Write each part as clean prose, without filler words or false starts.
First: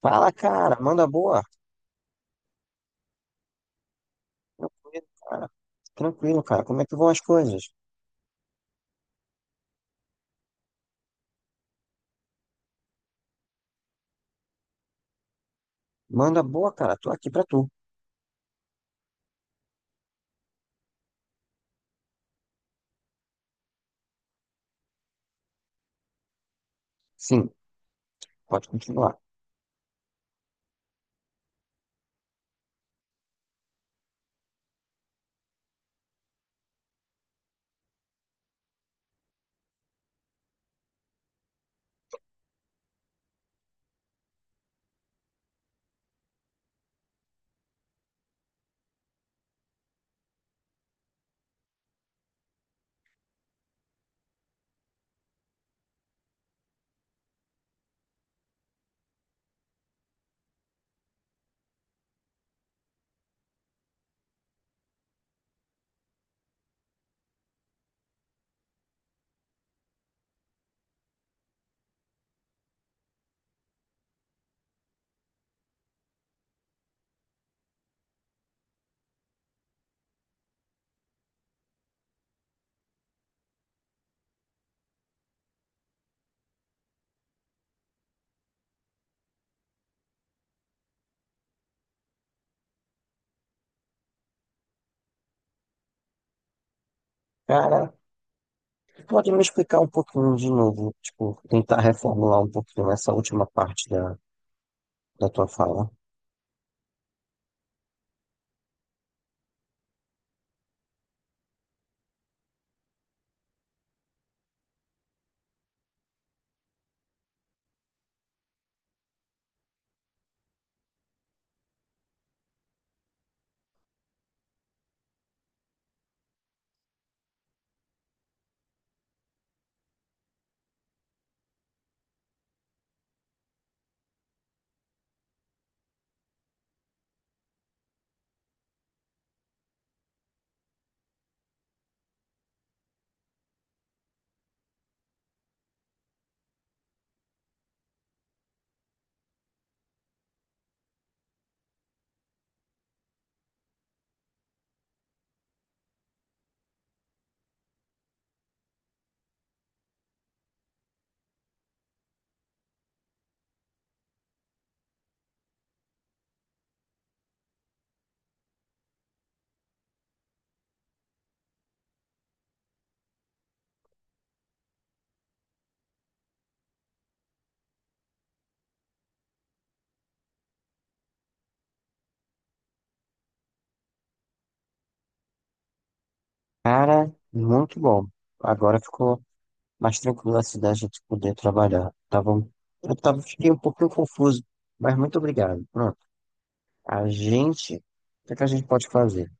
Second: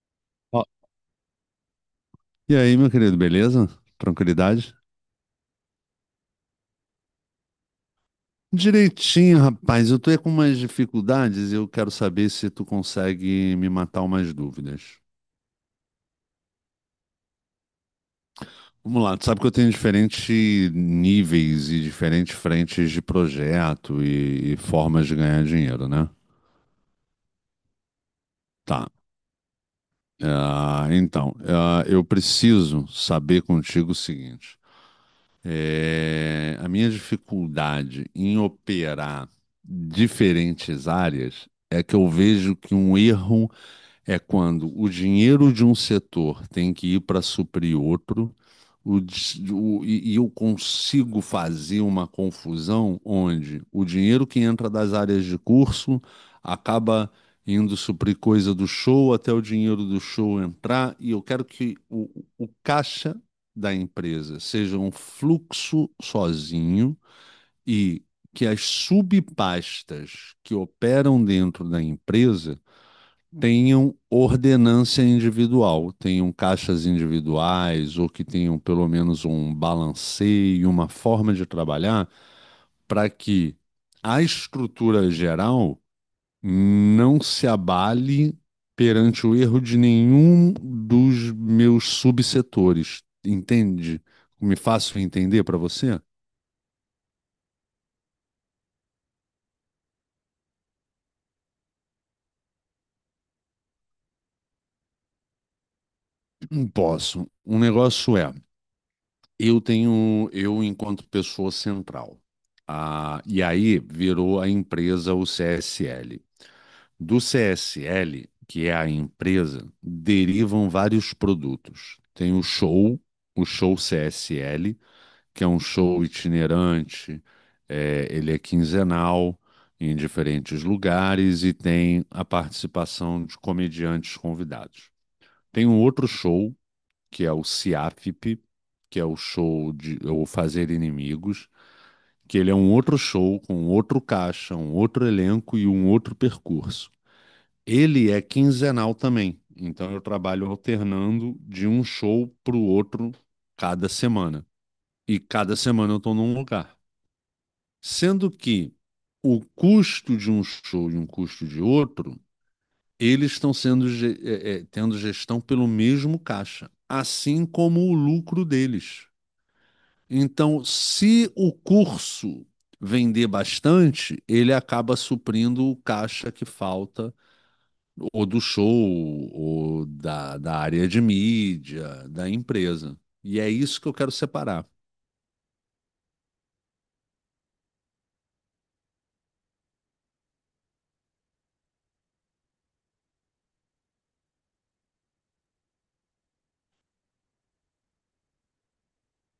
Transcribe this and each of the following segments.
Fala, Ó, cara, manda boa. e aí, meu querido, beleza? Tranquilidade? Tranquilo, cara. Como é que vão as coisas? Direitinho, rapaz. Eu tô aí com umas dificuldades e eu quero saber se tu consegue me matar umas dúvidas. Manda boa, cara. Tô aqui pra tu. Vamos lá, tu sabe que eu tenho diferentes níveis e diferentes frentes de projeto e formas de ganhar dinheiro, né? Sim, pode Tá. continuar. Então, eu preciso saber contigo o seguinte. É, a minha dificuldade em operar diferentes áreas é que eu vejo que um erro é quando o dinheiro de um setor tem que ir para suprir outro, o dis- o- e eu consigo fazer uma confusão onde o dinheiro que entra das áreas de curso acaba indo suprir coisa do show até o dinheiro do show entrar, e eu quero que o caixa da empresa seja um fluxo sozinho e que as subpastas que operam dentro da empresa tenham ordenância individual, tenham caixas individuais ou que tenham pelo menos um balanceio, uma forma de trabalhar, para que a estrutura geral não se abale perante o erro de nenhum dos meus subsetores. Entende? Me faço entender para você? Cara, pode me explicar um pouquinho de novo, tipo, tentar reformular um pouquinho essa última parte da tua fala. Não posso. Um negócio é. Eu enquanto pessoa central. E aí virou a empresa o CSL. Do CSL, que é a empresa, derivam vários produtos. Tem o show CSL, que é um show itinerante, ele é quinzenal em diferentes lugares e tem a participação de comediantes convidados. Tem um outro show que é o CIAFP, que é o show de ou Fazer Inimigos, que ele é um outro show com outro caixa, um outro elenco e um outro percurso. Ele é quinzenal também, então eu trabalho alternando de um show para o outro cada semana. E cada semana eu estou num lugar. Sendo que o custo de um show e um custo de outro, eles estão sendo tendo gestão pelo mesmo caixa, assim como o lucro deles. Então, se o curso vender bastante, ele acaba suprindo o caixa que falta, ou do show, ou da área de mídia, da empresa. E é isso que eu quero separar. Cara, muito bom. Agora ficou mais tranquilo assim da gente poder trabalhar. Eu tava, fiquei um pouquinho confuso, mas muito obrigado. Pronto. O que é que a gente pode fazer?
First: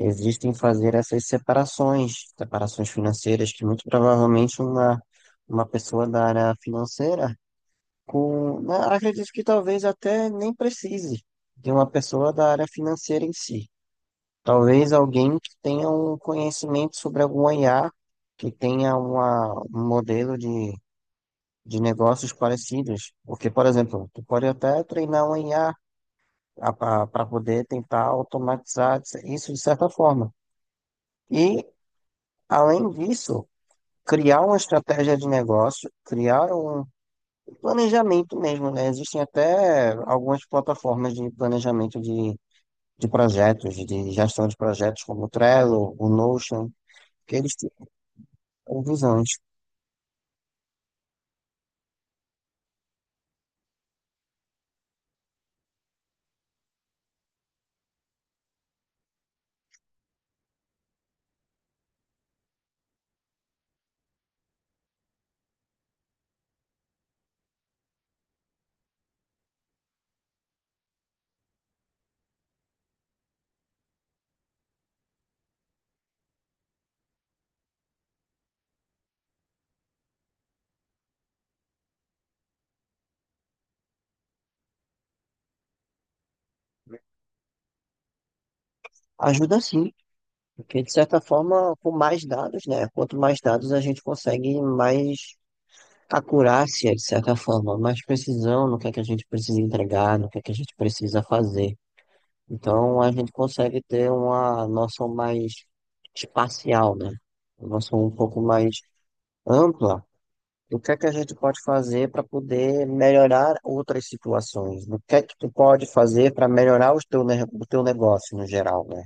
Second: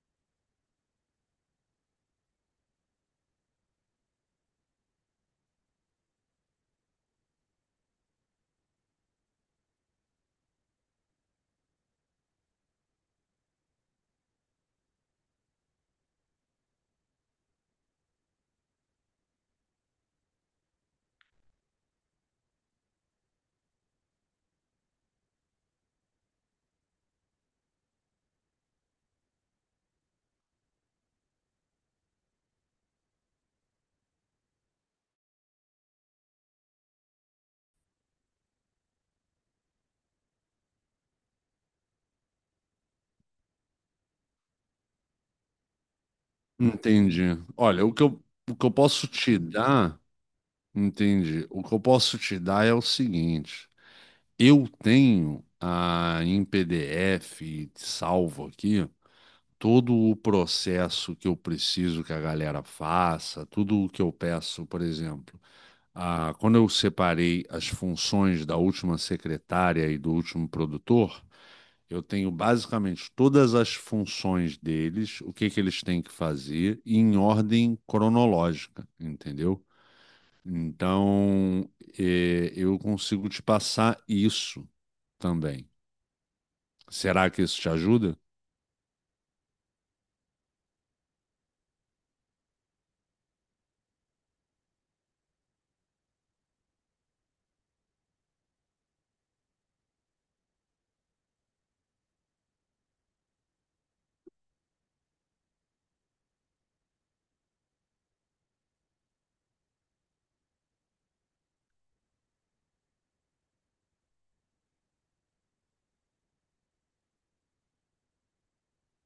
Existem fazer essas separações, separações financeiras que muito provavelmente uma pessoa da área financeira, com, né, acredito que talvez até nem precise de uma pessoa da área financeira em si. Talvez alguém que tenha um conhecimento sobre algum IA, que tenha um modelo de negócios parecidos. Porque, por exemplo, tu pode até treinar um IA para poder tentar automatizar isso de certa forma. E além disso, criar uma estratégia de negócio, criar um planejamento mesmo, né? Existem até algumas plataformas de planejamento de projetos, de gestão de projetos, como o Trello, o Notion, que Entendi. eles têm Olha, o que eu posso visões. te dar, entendi. O que eu posso te dar é o seguinte: eu tenho, em PDF salvo aqui todo o processo que eu preciso que a galera faça, tudo o que eu peço, por exemplo, quando eu separei as funções da última secretária e do último produtor, eu tenho basicamente todas as funções deles, o que que eles têm que fazer, em ordem cronológica, entendeu? Então, eu consigo te passar isso também. Será que isso te ajuda? Ajuda sim, porque de certa forma, com mais dados, né? Quanto mais dados a gente consegue, mais acurácia, de certa forma, mais precisão no que é que a gente precisa entregar, no que é que a gente precisa fazer. Então a gente consegue ter uma noção mais espacial, né? Uma noção um pouco mais ampla do que é que a gente pode fazer para poder melhorar outras situações, do que é que tu pode fazer para melhorar os teu, o teu negócio no geral, né?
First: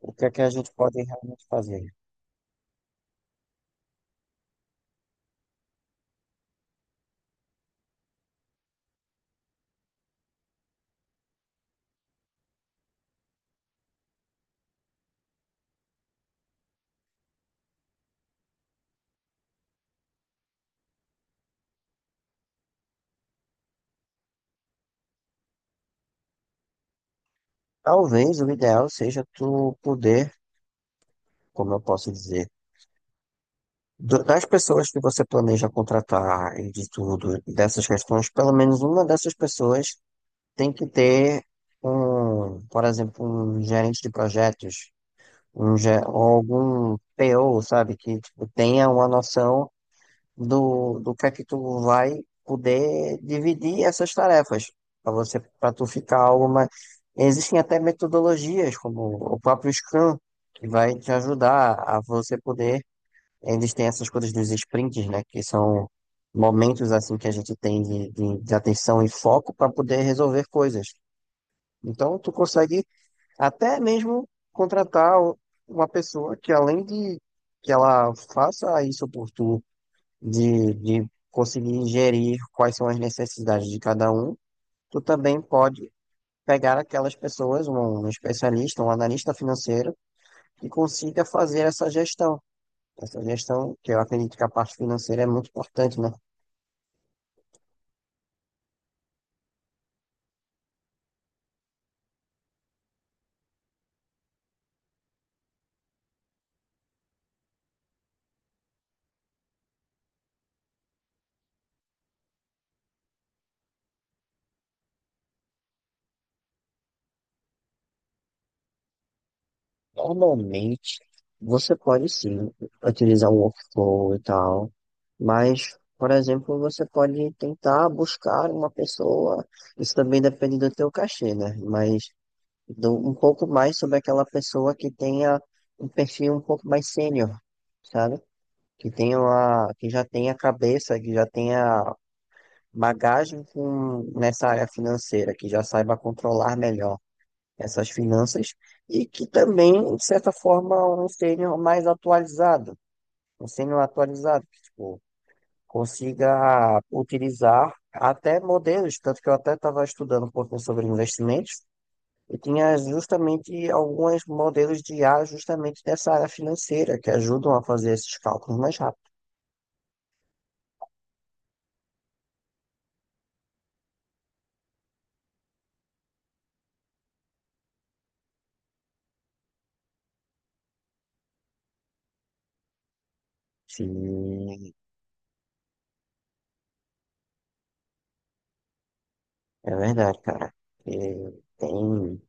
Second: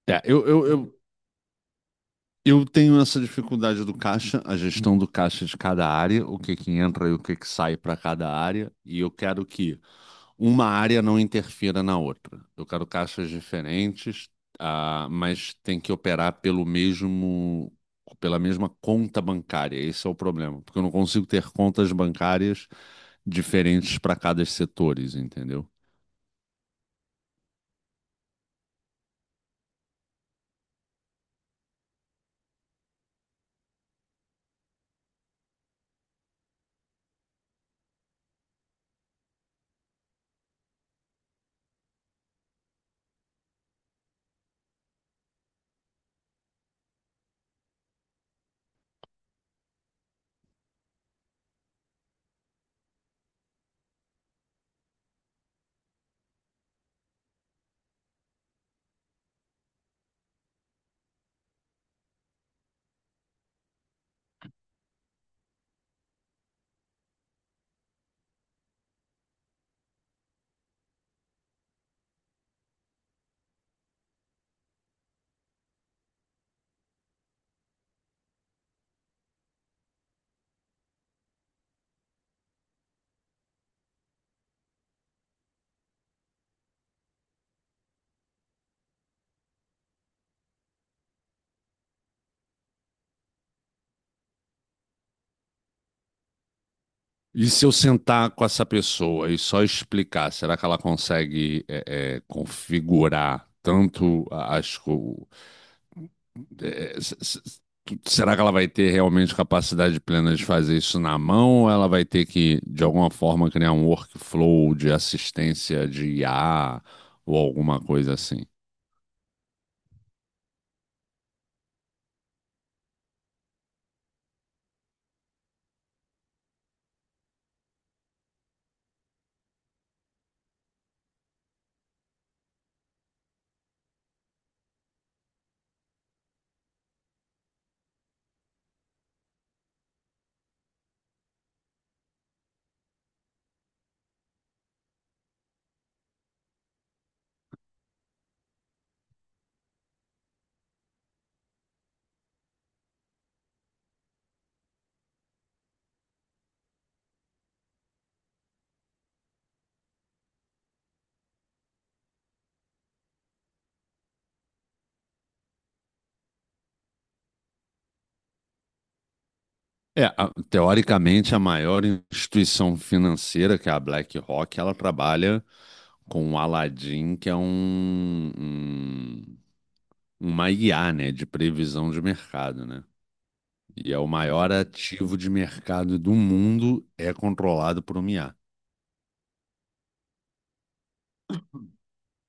O É, que é que eu, a eu, gente eu pode realmente fazer? Eu tenho essa dificuldade do caixa, a gestão do caixa de cada área, o que que entra e o que que sai para cada área, e eu quero que uma área não interfira na outra. Eu quero caixas diferentes, mas tem que operar pela mesma conta bancária. Esse é o problema, porque eu não consigo ter contas bancárias diferentes para cada setores, entendeu? Talvez o ideal seja tu poder, como eu posso dizer, das pessoas que você planeja contratar e de tudo, e dessas questões, pelo menos uma dessas pessoas tem que ter um, por exemplo, um gerente de projetos, ou algum PO, sabe, que tipo, tenha uma noção do que é que tu vai poder dividir essas tarefas para você, para tu ficar algo mais. Existem até metodologias, como o próprio Scrum, que vai te ajudar a você poder. Eles têm essas coisas dos sprints, né, que são momentos assim que a gente tem de atenção e foco para poder resolver coisas. Então, tu consegue até mesmo uma pessoa que, além de que ela faça isso por tu, de conseguir gerir quais são as necessidades de cada um, tu também pode pegar aquelas pessoas, um especialista, um analista financeiro, que consiga fazer essa gestão. Essa gestão, que eu acredito que a parte financeira é muito importante, né? E se eu sentar com essa pessoa e só explicar, será que ela consegue, configurar as coisas? é, s- s- Será que ela vai ter realmente capacidade plena de fazer isso na mão ou ela vai ter que, de alguma forma, criar um workflow de assistência de IA ou alguma coisa assim? Normalmente, você pode sim utilizar um workflow e tal, mas, por exemplo, você pode tentar buscar uma pessoa, isso também depende do teu cachê, né? Mas um pouco mais sobre aquela pessoa que tenha um perfil um pouco mais sênior, sabe? Que tenha uma, que já tenha cabeça, que já tenha bagagem com, nessa área financeira, que já saiba controlar melhor essas finanças e que também, de certa forma, um sênior mais atualizado, um sênior atualizado, que, tipo, consiga utilizar até modelos, tanto que eu até estava estudando um pouco sobre investimentos e tinha justamente alguns modelos de IA justamente dessa área financeira que ajudam a fazer esses cálculos mais rápido. É, teoricamente, a maior instituição financeira, que é a BlackRock, ela trabalha com o Aladdin, que é uma IA, né, de previsão de mercado, né? E é o maior Sim, ativo de mercado do mundo, é controlado por uma IA. é verdade, cara. E tem,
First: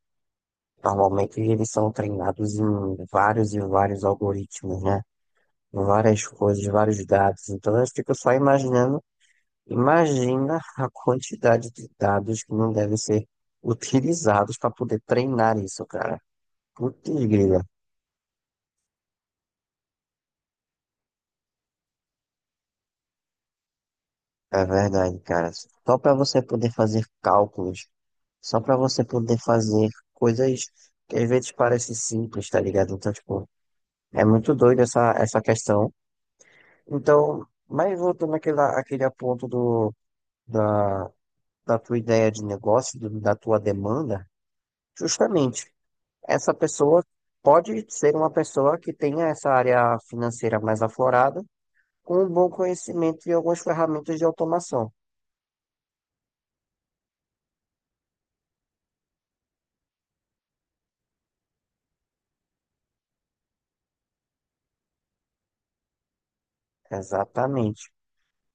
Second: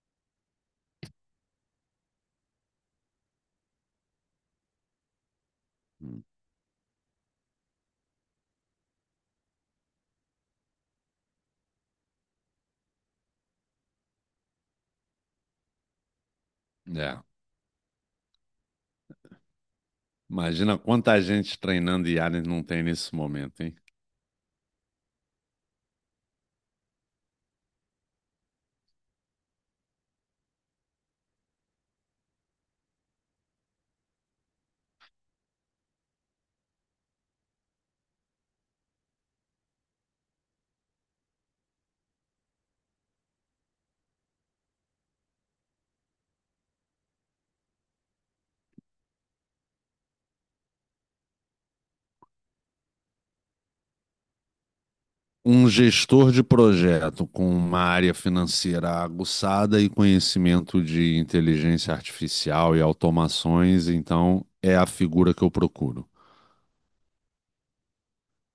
normalmente eles são treinados em vários e vários algoritmos, né? Várias coisas, vários dados. Então eu fico só imaginando, imagina a quantidade de dados que não devem ser utilizados para poder treinar isso, cara. Putz, É. grila. Imagina quanta gente treinando IA não tem nesse momento, hein? É verdade, cara. Só para você poder fazer cálculos, só para você poder fazer coisas que às vezes parecem simples, tá ligado? Então, tipo, é muito doido essa questão. Então, mas voltando àquele ponto da, da tua ideia de negócio, da tua demanda, justamente, essa pessoa pode ser uma pessoa que tenha essa área financeira mais aflorada, com um bom conhecimento de algumas ferramentas de automação. Um gestor de projeto com uma área financeira aguçada e conhecimento de inteligência artificial e automações, então é a figura que eu procuro. Exatamente.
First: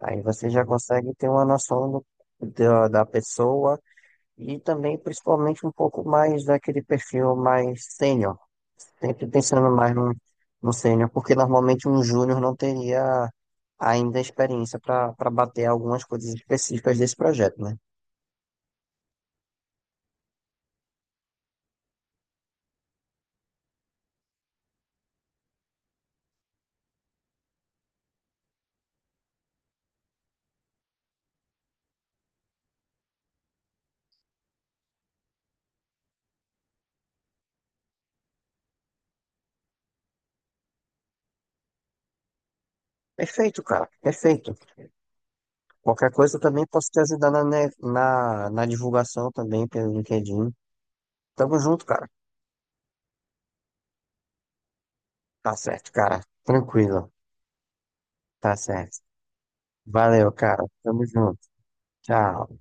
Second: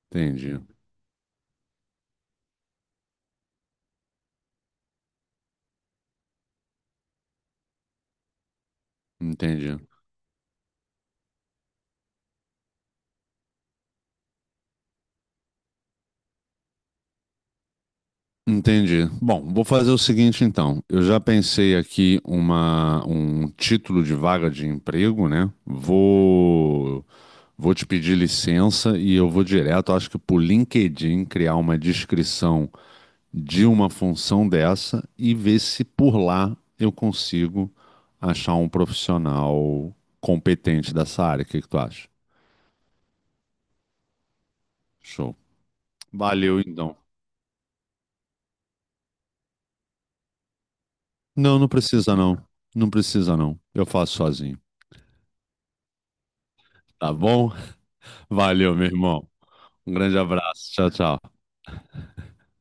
Aí você Entendi, já consegue ter uma noção da, da pessoa e também, principalmente, um pouco mais daquele perfil mais sênior. Sempre entendi, pensando mais no, no sênior, porque normalmente um júnior não teria ainda experiência para para bater algumas coisas específicas desse projeto, né? entendi. Bom, vou fazer o seguinte então. Eu já pensei aqui um título de vaga de emprego, né? Vou te pedir licença e eu vou direto, acho que por LinkedIn, criar uma descrição de uma função dessa e ver se por lá eu consigo achar um profissional competente dessa área. O que que tu acha? Perfeito, cara, perfeito. Show. Qualquer coisa eu Valeu, também posso então. te ajudar na, na divulgação também pelo LinkedIn. Tamo Não, não junto, cara. precisa não. Não precisa não. Eu faço sozinho, Tá certo, cara. Tranquilo. tá bom? Tá Valeu, meu certo. irmão. Um grande Valeu, cara. abraço. Tchau, Tamo tchau. junto. Tchau.